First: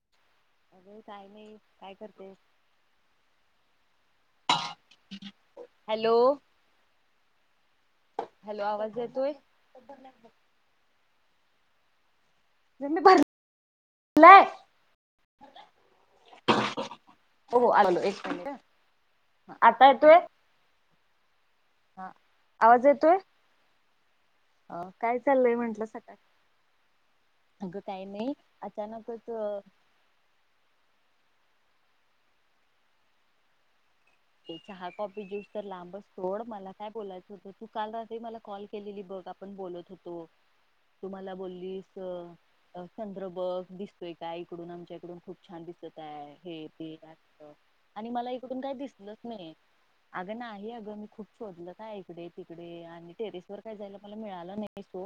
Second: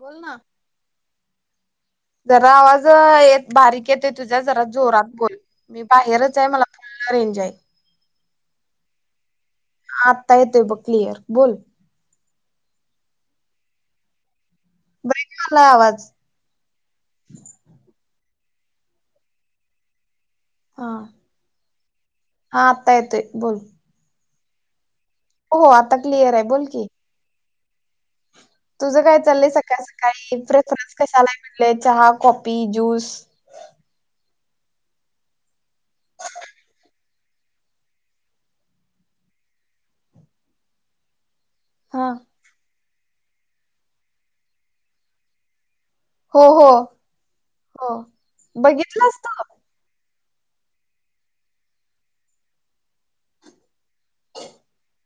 बोल ना अगं काय नाही काय करते जरा आवाज येत बारीक येतोय. तुझ्यात जरा जोरात बोल मी हॅलो बाहेरच आहे मला फूल रेंज आहे. हॅलो आवाज येतोय. हा आत्ता येतोय बघ क्लिअर बोल मी भरलाय. ब्रेक व्हायलाय आवाज हो आलो एक आता येतोय. हा हा हा आत्ता येतोय बोल ह हो आता क्लिअर आहे बोल की अगं काही नाही तुझं काय अचानकच चाललंय सकाळी सकाळी कशाला आहे चहा, कॉफी ज्यूस ते चहा कॉफी ज्यूस तर लांबच सोड मला काय बोलायचं होतं तू काल रात्री मला कॉल केलेली बघ आपण बोलत होतो तू मला बोलली हा चंद्र बघ दिसतोय का इकडून आमच्या इकडून खूप छान दिसत हो हे हो ते हो आणि मला इकडून काय बघितलास दिसलच तू? नाही अगं नाही अगं मी खूप शोधलं काय इकडे तिकडे आणि टेरेस वर काय जायला मला मिळालं नाही सोड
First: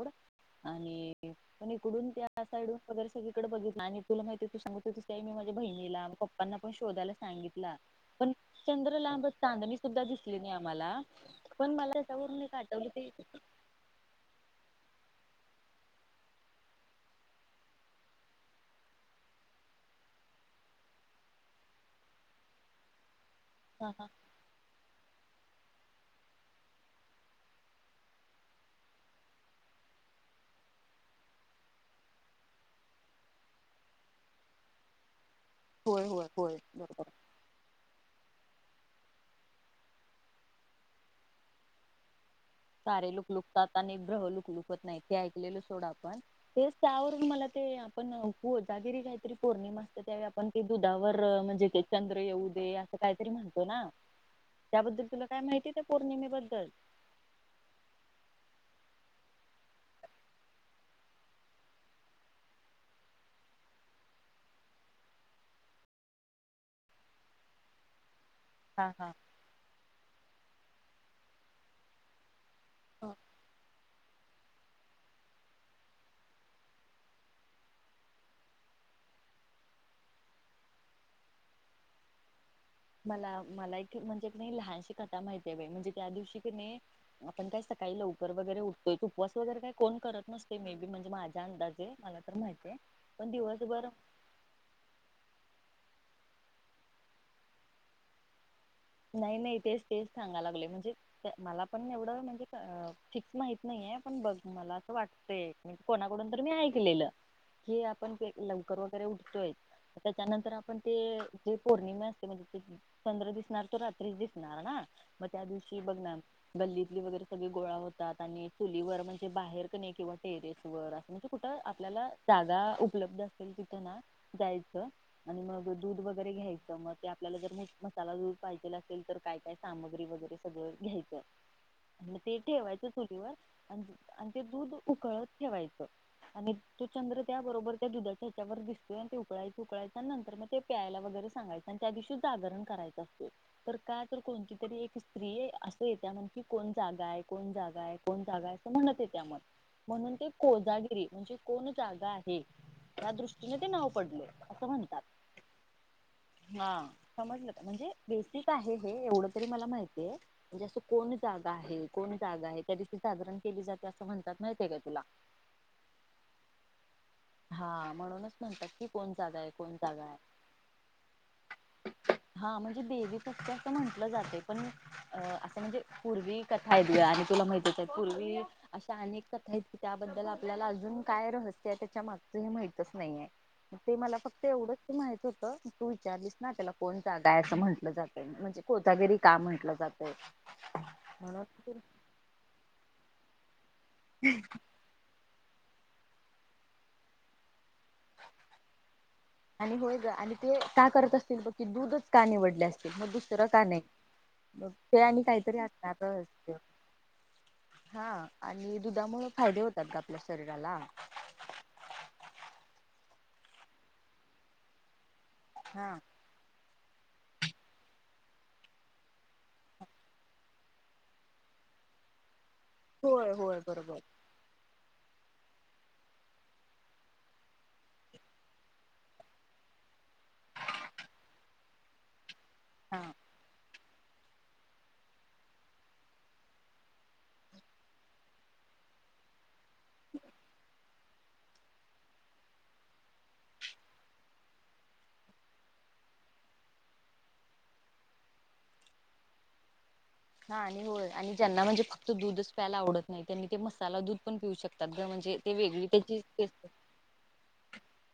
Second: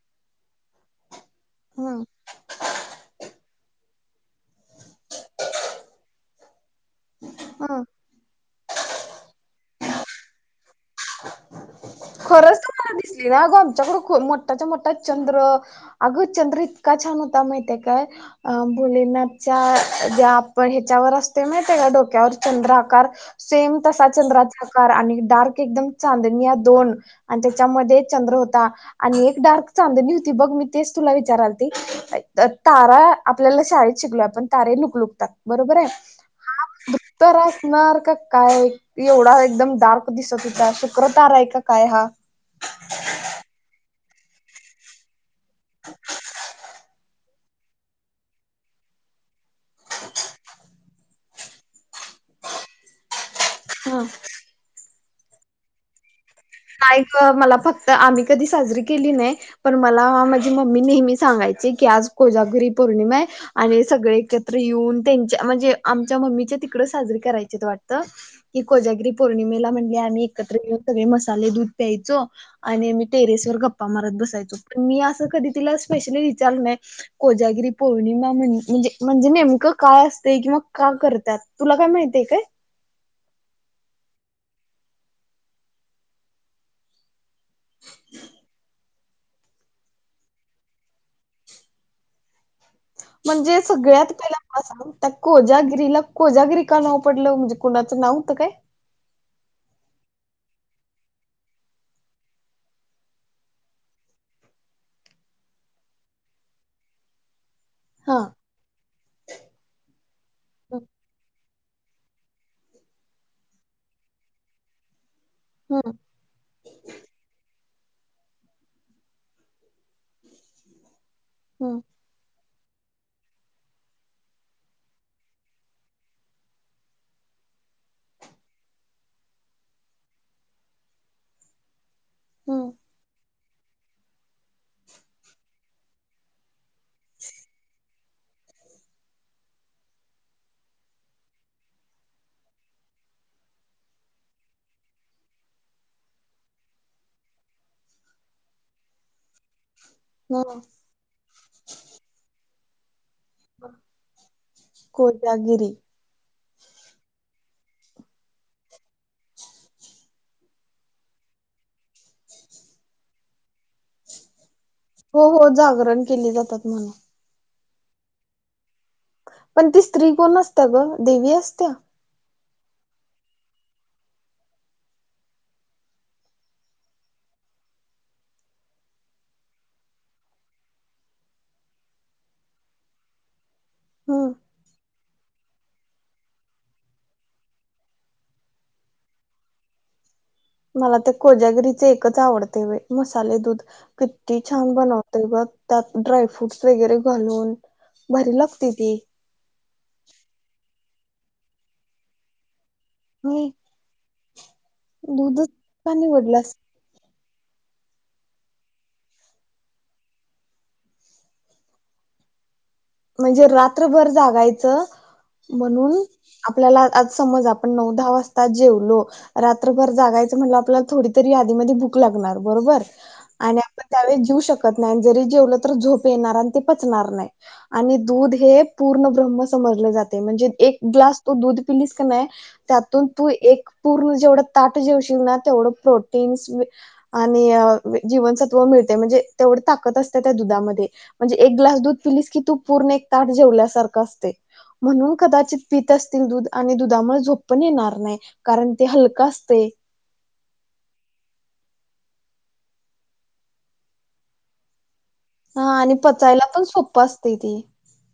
आणि पण हम्म इकडून त्या साइडून वगैरे सगळीकडे बघितलं आणि तुला माहिती तू सांगत होतीस मी माझ्या बहिणीला, पप्पांना पण शोधायला सांगितला हम्म. पण चंद्र लांबच चांदणी सुद्धा दिसली नाही आम्हाला पण मला त्याच्यावरून एक खरंच आठवलं तुम्हाला ते दिसली नाही अगं आमच्याकडं मोठाच्या मोठा चंद्र अगं चंद्र इतका छान होता माहितीये काय भोलेनाथच्या ज्या आपण पण ह्याच्यावर असतोय माहितीये काय डोक्यावर चंद्र आकार सेम हा हा तसा चंद्राचा आकार आणि डार्क एकदम चांदणी या दोन आणि त्याच्यामध्ये चंद्र होता आणि एक डार्क चांदणी होती बघ मी तेच तुला विचाराल ते तारा आपल्याला शाळेत शिकलो आपण तारे लुकलुकतात बरोबर आहे होय होय होय हा बरोबर भत्तर असणार का काय एवढा एकदम डार्क दिसत होता शुक्रताराआहे का काय हा तारे लुकलुकता आणि लुकलुकत नाही ते ऐकलेलं सोड आपण तेच त्यावरून म ते आपण गोदागिरी काहीतरी पौर्णिमा असते त्यावेळी आपण दुधावर म्हणजे चंद्र येऊ दे असं काय म्हणतो ना हा. त्याबद्दल तुला काय माहिती त्या पौर्णिमेबद्दल नाही गं मला फक्त आम्ही कधी साजरी केली नाही पण मला माझी मम्मी नेहमी सांगायची तेच कि आज कोजागरी पौर्णिमा आहे आणि सगळे एकत्र येऊन त्यांच्या म्हणजे आमच्या मम्मीच्या तिकडं साजरी करायचे वाटतं कि हा हा कोजागिरी पौर्णिमेला म्हणजे आम्ही एकत्र येऊन सगळे मसाले दूध प्यायचो आणि मी टेरेस वर गप्पा मारत बस बसायचो पण मी‌असं कधी तिला स्पेशली विचारले नाही कोजागिरी पौर्णिमा म्हणजे म्हणजे नेमकं काय असतंय किंवा का करतात तुला काय माहितीय काय मला मला एक म्हणजे नाही लहानशी कथा माहिती आहे बाई म्हणजे त्या दिवशी की नाही आपण काय सकाळी लवकर वगैरे उठ तोय उपवास वगैरे काही कोण करत नसते मे बी म्हणजे माझ्या अंदाजे मला तर माहिती आहे म्हणजे सगळ्यात पहिला मला सांग त्यात कोजा गिरीला कोजागिरी का नाव पडलं म्हणजे कुणाचं नाव होतं काय नाही नाही तेच तेच सांगाय लागले म्हणजे मला पण एवढं म्हणजे फिक्स माहित नाही पण बघ मला असं वाटतंय म्हणजे कोणाकडून तरी मी ऐकलेलं हे आपण हा लवकर सूर्योदय त्याच्यानंतर आपण हम्म ते ज पौर्णिमे असते म्हणजे चंद्र दिसणार तो रात्रीच दिवसणार ना मग त्या दिवशी बघ ना गल्लीतली वगैरे सगळे गोळा होतात आणि चुलीवर म्हणजे बाहेर क नाही किंवा टेरेस वर असं म्हणजे कुठं हम्म आपल्याला जागा उपलब्ध असेल तिथ ना जायचं आणि मग दूध वगैरे घ्यायचं मग ते आप जर मसाला दूध पाहिजेला असेल तर काय काय सामग्री वगैरे सगळं घ्यायचं. आणि ते हम्म ठेवायचं चुलीवर आणि आणि ते दूध उकळत ठेवायचं. आणि तो चंद्र त्या बरोबर त्या दुधाच्या ह्याच्यावरर दिसतोय ते उकळायच उकळायचा आणि नंतर मग ते प्यायला वगैरे सांगाय त्या दिवशी जागरण कराचं असत. तर काय तर कोणती तरी एक स्त्री असं येत्या म्हण कि कोण जागा आहे कोण जागा आहे कोण जा अस म्हण त्या म्हणून ते हम्म कोजागिरी म्हणजे कोण जागा आहे. त्या दृष्टीने ते नाव पडले असं म्हणतात. कोजागिरी हा समजलं का म्हणजे बेसिक आहे हे एवढं तरी मला माहितीय म्हणजे असं कोण जागा आहे कोण जागा आहे त्या दिशी साधण केली जाते असं म्हणतात. का तुला हो हो जागरण केली जातात म्हला हा म्हणूनच म्हणतात की कोण जागा आहे पण कोण ती जागा स्त्री आहे कोण असत ग देवी असत्या क अस म्हटलं जाते पण असं म्हणजे पूर्वी कथा आहे आणि तुला माहतीच आहे पूर्वी अश अनेक कथा आहेत त्याबद्दल आपल्याला अजून काय रहस्य ग हे माहितच नाही आहे ते मला हम्म फक्त एवढंच माहित होत तू विचारलीस ना त्याला कोणता गाय असं म्हटलं जाते म्हणजे कोथगिरी का म्हंटलं जाते मला ते कोजागिरीचे एकच आवडते मसाले दूध किती छान बनवतय ग त्यात ड्रायफ्रूट्स वगैरे घालून भरी लागते ती आणि होय ग आणि ते का करत असतील ब की दूधच का निवडले अस मग दुसरं हम्म का नाही मग ते आणि दूधच काहीतरी का असणार असते. निवडलास हा आणि दुधामुळे फायदे होतात ग आपल्या शरीराला म्हणजे रात्रभर जागायचं. हा म्हणून आपल्याला आज समज आपण नऊ दहा वाजता जेवलो रात्रभर जागायचं म्हणलं आपल्याला थोडी तरी आदीमध्ये भूक लागणार. बरोबर होय होय आणि आपण बरोबर त्यावेळेस जऊ शकतो. त नाही जरी जेवलं तर झोप येणार आणि ते पचणार नाही. आणि दूध हे पूर्ण ब्रहम्म समजले जाते म्हणजे एक ग्लास तू दूध पिलीस का नाही. हा त्यातून तू एक पूर्ण जेवढं ताट जेवशील ना तेवढं प्रोटीन्स आणि जीवनसत्व मिळत. म्हणजे तेवढी ताकद असते त्या दुधात मध्ये एक ग्लास दूध पिली की तू. पूर्ण एक ताट जेवल्यासारखं असते. म्हणून कदाचित पत असतील दूध आणि दुधामुळे झोपपण येणार नाही कारण ते हलका असत. हा आणि होय आणि ज्यांना म्हणजे फक्त दूधच प्यायला आवडत नाही त्यांनी ते मसाला दूध पण पिऊ शकत. शब् म्हणजे ते हा वेगळी आणि त्याची पचायला पण सोपं असते ती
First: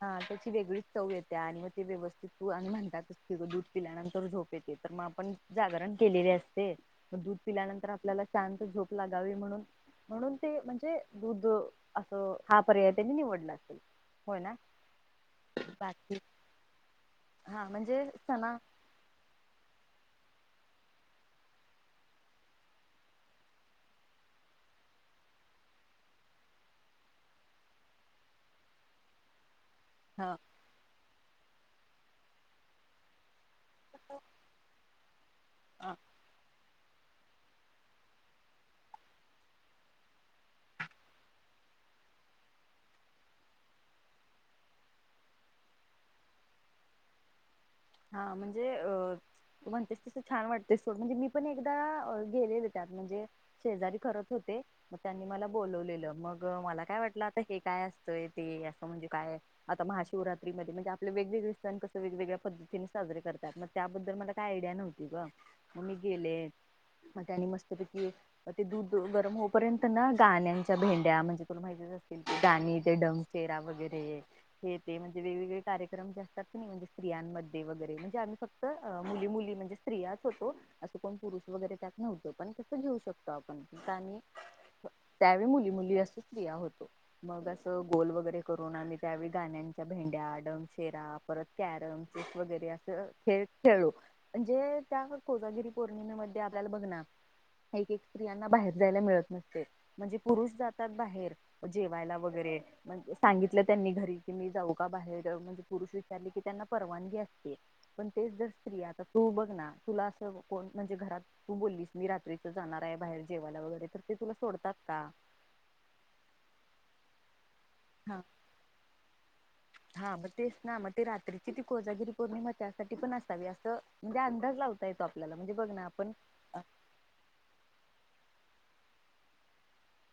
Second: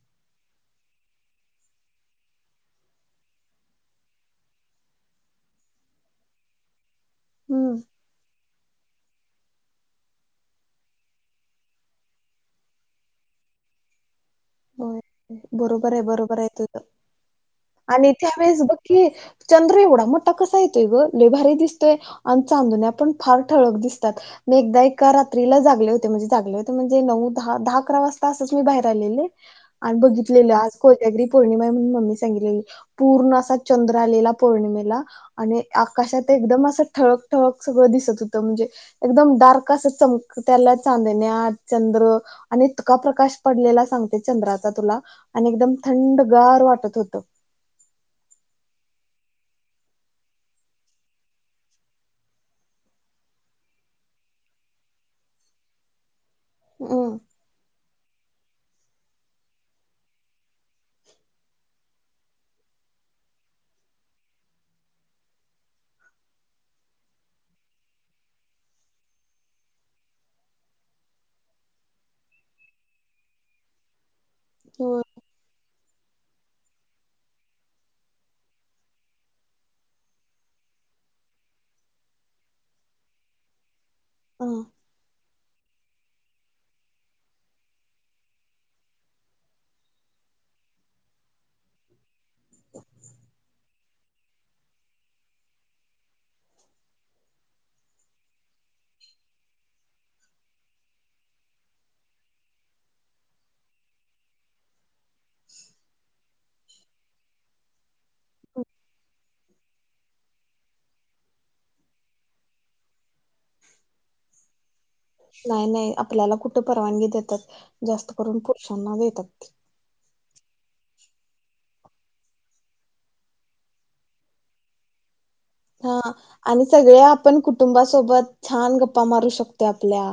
हा त्याची वेगळीच येत आणि मग ते व्यवस्थित म्हणतात दूध पल्यानंतर झोप येते तर मग आपण जारण असते दूध हम्म पिल्यानंतर आपल्याला शांत झोप लागावी म्हणून म्हणून ते म्हणजे दूध असं हा पर्याय त्यांनी निवडला. असेल होय ना हो बरोबर आहे बाकी बरोबर आहे तुझं. हा म्हणजे आणि सणा त्यावेेळेस बघ की चंद्र एवढा मोठ आता कसा येतोय लयभारी दिसतोय आणि चांदण्या पण फार ठळक दिसतात मी एकदा एका रात्री रात्रीला जागले होते म्हणजेगले होते म्हणजे नऊ दहा दहा अकरा वाजता असंच मी बाहेर आलेले आणि बघितलेलं आज कोत्यागिरी पौर्णिमा म्हणून मम्मीी सांगितलेली पूर्ण अस चंद्र आलेला पौर्णिमेला आणि ह आकाशात एकदम असं ठळक ठळक सगळं दिसत होतं म्हणजे एकदम डार्क असं चमक त्याला चांदण्या च त प्रकाश पडलेला सग चंद्राचा तुला आणि एकदम थंडगार वाटत होत हा म्हणजे अ तू म्हणतेस तस छान वाटतेस सोड म्हणजे मी पण एकदा गेलेले त्यात म्हणजे शेजारी करत होते मग त्यांनी मला बोलवलेलं मग मला काय हम्म वाटलं आता हे काय अस ते असं म्हणजे काय आता महाशिवरात्रीमध्येध्ये म्हणजे आपले वेगवेगळे सण कसं वेगवेगळ्या पद्धती साजरे करतात मग त्याबद्दल मला काही आयडिया नव्हती ग मग मी गेले मग त्यानी मस्तपैकी ते दूध गरम होऊपर्यंत ना गाण्यांच्या भेंड्या म्हणजे तुला माहिती अस ते गाणी तेे डंग चेहरा वगैरे हे ते म्हणजे वेगवेगळे कार्यक्रम जे असतात म्हणे स्तियांमध्ये रे म्हणजे आम्ही फक्त मुली मुली म्हणे स्त्रिच होतो असं कोण पुरुष वगरे त्यात नव्हत प तसं घेऊ शकतो आपण कतो ह त्या मुली अस ग वरे करून आ त्यावे गाण्याच्या भेड्या चरा परतर वगरे असं खे खेळू म्हणजे त्या कोजागिरी पौर्णिमेमध्ये आपल्याला बघ ना एक एक स्त्रियांना बाहेर जायला मिळत नसते म्हणजे पुरुष जातात बाहेर जेवायला वगैरे सांगितलं त्यांनी घरी की मी जाऊ का बाहेर जा म्हणजे पुरुष विचारले की त्यांना परवाग अस पण ते जर स्त तू बघ ना तुला अस म्हणजे घरात मी रात्रीच जाणार आहे बाहेर जेवायला वगैरे तर ते तुला सोडतात का नाही नाही आपल्याला कुठे परवानगी देतात जास्त हा करून पुरुषांना देतात हा मग तेच ना मग ते रात्रीची ती कोजागिरी पौर्णिमा त्यासाठी पण असावी असं म्हणजे अंदाज लावता येतो आप हा आणि सगळ्या आपण कुटुंबासोबत छान गप्पा मारू शकतो आपल्या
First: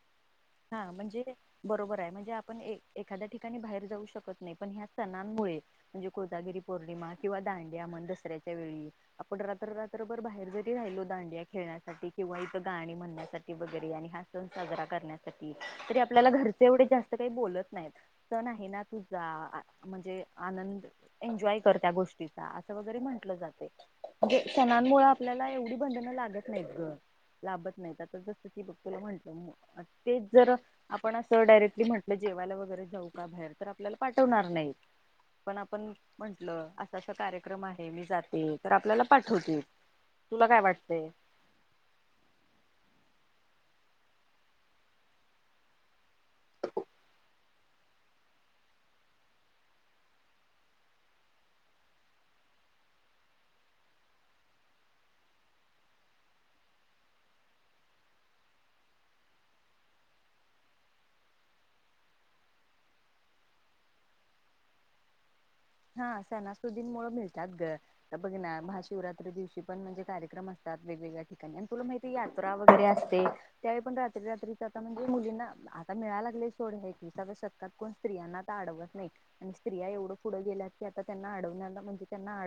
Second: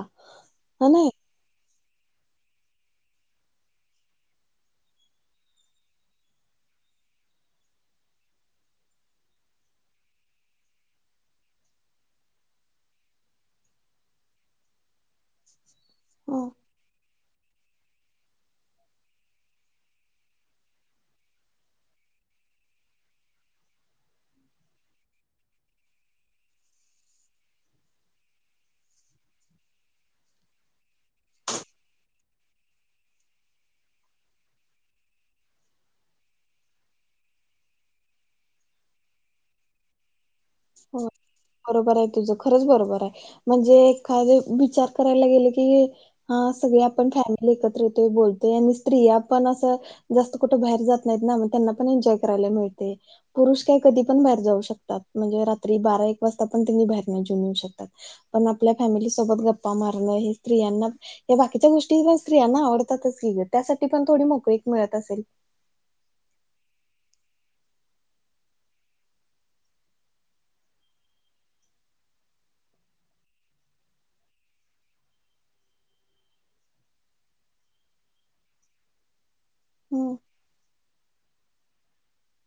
ह हा नाही म्हणजे बरोबर आहे म्हणजे आपण एखाद्या ठिकाणी बाहेर जाऊ शकत नाही पण ह्या सणांमुळे म्हणजे कोजागिरी पौर्णि किंवा दांड्या मण दसऱ्याच्या वेळी आपण रात्र रात्रभर बाहेर जरी राहिलो दांडि खे किंवा इथं गाणी म्हणण्यासाठी वगैरे आणि हा सण साजरा करण्यासाठी त आपल्याला घरचे एवढे जास्त का बत नाहीण आहे ना तुझा म्हणजे आनंद एन्जॉय कर त्या गोष्टी वरे म्हट जाते म्हणजे सणांमुळे आपल्याला एवढी बंधनं लागत नाही लाभत नाही आता जसं की बघ तुला म्हटलं तेच जर आपण असं डायरेक्टली म्हटलं जेवायला वगैरे जाऊ का बाहेर तर आपल्याला पाठवणार नाहीत पण आपण म्हंटल असा असा कार्यक्रम आहे मी जाते तर आपल्याला पाठवते हो बरोबर आहे तुझं खरच बरोबर आहे म्हणजे एखादे विचार करायला गेले की हा सगळे आपण फॅमिली एकत्र येतो बोलतो स्त्र पण जास्त कठ बाहेर जात नाही त्यांना पण एॉय करायला मिळ पुरुष काय की पण बाहेर जाऊ शकतात म्हणजे अगदी बारा एक वाजता पण तुम्ही बाहेर निघू शकतात पण आपल्या फॅमिली सोबत गप्पा मारणे हे फ्री बाकीच्या गोष्टी प स्त्रियांना आवडतातच त्यासाठी पण थोडी नकरी मिळत असेल हा सणासतुदीन मुळ मिळतात ग बघ ना महाशिवरात्री दिवशी पण म्हणजे कार्यक्रम असतात वेगवेगळ्या ठिकाणी आणि तुला माहिती यात्रा वगैरे असते त्यावेळी पण रात्री रात्रीच आता म्हणजे मुलींना आता मिळा लागले सोड ह की सग शतकात कोण स्त्रियां आता अडवत नाही आणि स्त्रिया हम्म एवढं पुढं गेल्या क आता त्यांना अडव म्हणजे त्यांना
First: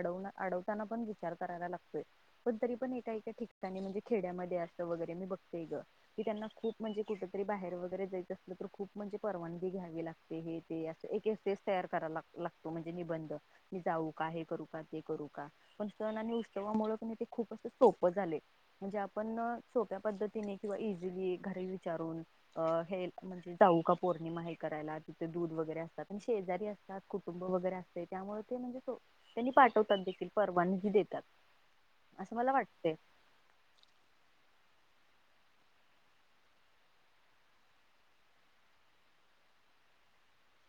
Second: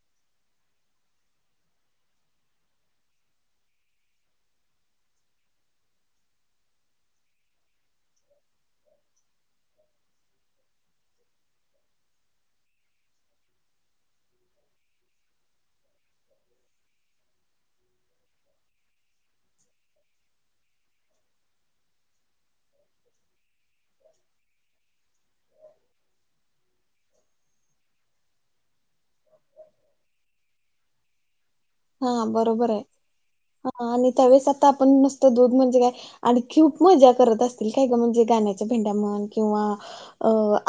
अडवताना पण विचार करायला लागतोय पण तरी पणय ठिकाणी म्हणजे खेड्या असर मी बतेय ग की त्यांना खूप म्हणजे कुठरी बाहेर वगैरे तर खूप म्हणजे परवानगी घ्यावी लागते हे ते अस तयार करा ला लागतो म्हणजे निबंध मी जाऊ का हे करू का ते करू का पण सण आणि उष्णवामुळ ते तुम्ही खूप अस सप झाले आपण सोप्या पद्धतीने किंवा इझीली घरी विचारून हे म्हणजे जाऊका पौर्णिमा हे करायला तिथे दूध वगैरे असतात पण शेजारी असतात कुटुंब वगैरे असतात त्यामुळे ते म्हणजे त्यांनी पाठवतात देखील परवानगी देतात हा असं मला बरोबर आहे वाटते हा आणि त्यावेळेस आता आपण नस दूध म्हणजे काय आणि खूप मजा करत असतील काय ग म्हणजे गाण्याच्या भेंड्या म्हण किंवा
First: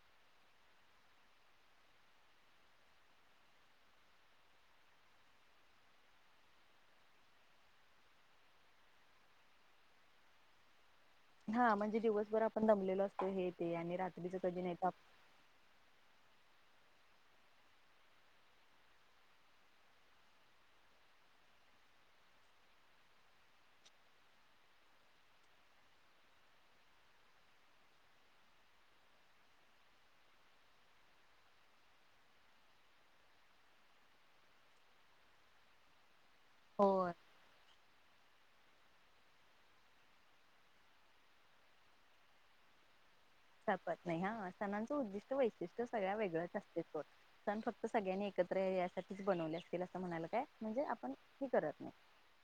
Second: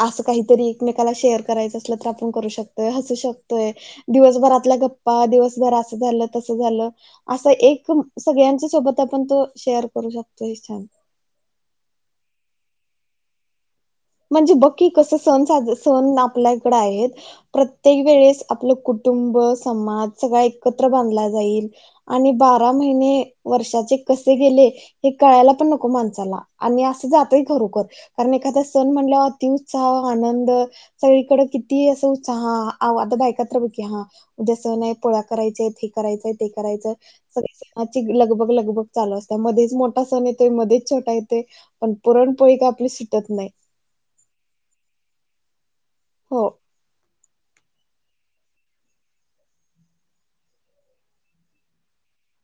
असं काहीतरी एकमेकाला शेअर करायचं असलं तर आपण करू शकतोय हसू शकतोय दिवसभर आपल्या गप्पा दिवसभरा झालं तस झालं अस एक सगळ्यांच्या सोबत आपण तो शेअर करू शकतो हे छान हा म्हणजे दिवसभर आपण दमलेलो असतो हे ते आणि रात्रीच म्हणजे कधी बक नाही तर की, आप- कस सण साज सण ना आपल्याकड आहेत, प्रत्येक वेळेस आपलं कुटुंब समाज सगळा एकत्र बांधला गेला आणि बारा महिने वर्षाचे कसे गेले हे कळायला पण नको माणसाला. आणि असं जातोय खरोखर कारण एखाद्या सण म्हणल्या अति उत्साह आनंद सगळीकड किती अस उत्साह आता बायका तर क हा जस नाही पोळ्या करायचय हे करायचंय ते करायचं. होय लगभग लगभग चालू असत्या मध्येच मोठा सण येतोय मध्येच छोटा येतोय पण पुरणपोळी का, निसटत नई. संपत नाही हा सणांचं उद्दिष्ट वैशिष्ट्य सगळ्या हो वेगळंच असते सोड. सण फक्त सगळ्यांनी एकत्र यायसाठीच बनवले असतील असं म्हणाला काय म्हणजे आपण हे करत नाही.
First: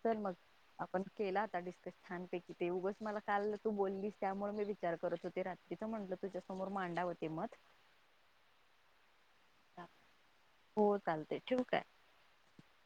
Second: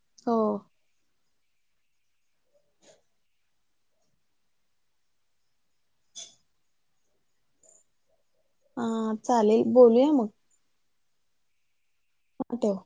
तर मग हो आपण. केला होता, डिस्कस छानपैकी ते उघच मला काल तू बोललीस त्यामुळे मी विचार करत होते रात्री. तिथं म्हंटलं तुझ्यासमोर मांडाव ते मत. हा चालेल बोलूया मग. हो चालतंय ठेवू काय. हा ठेव.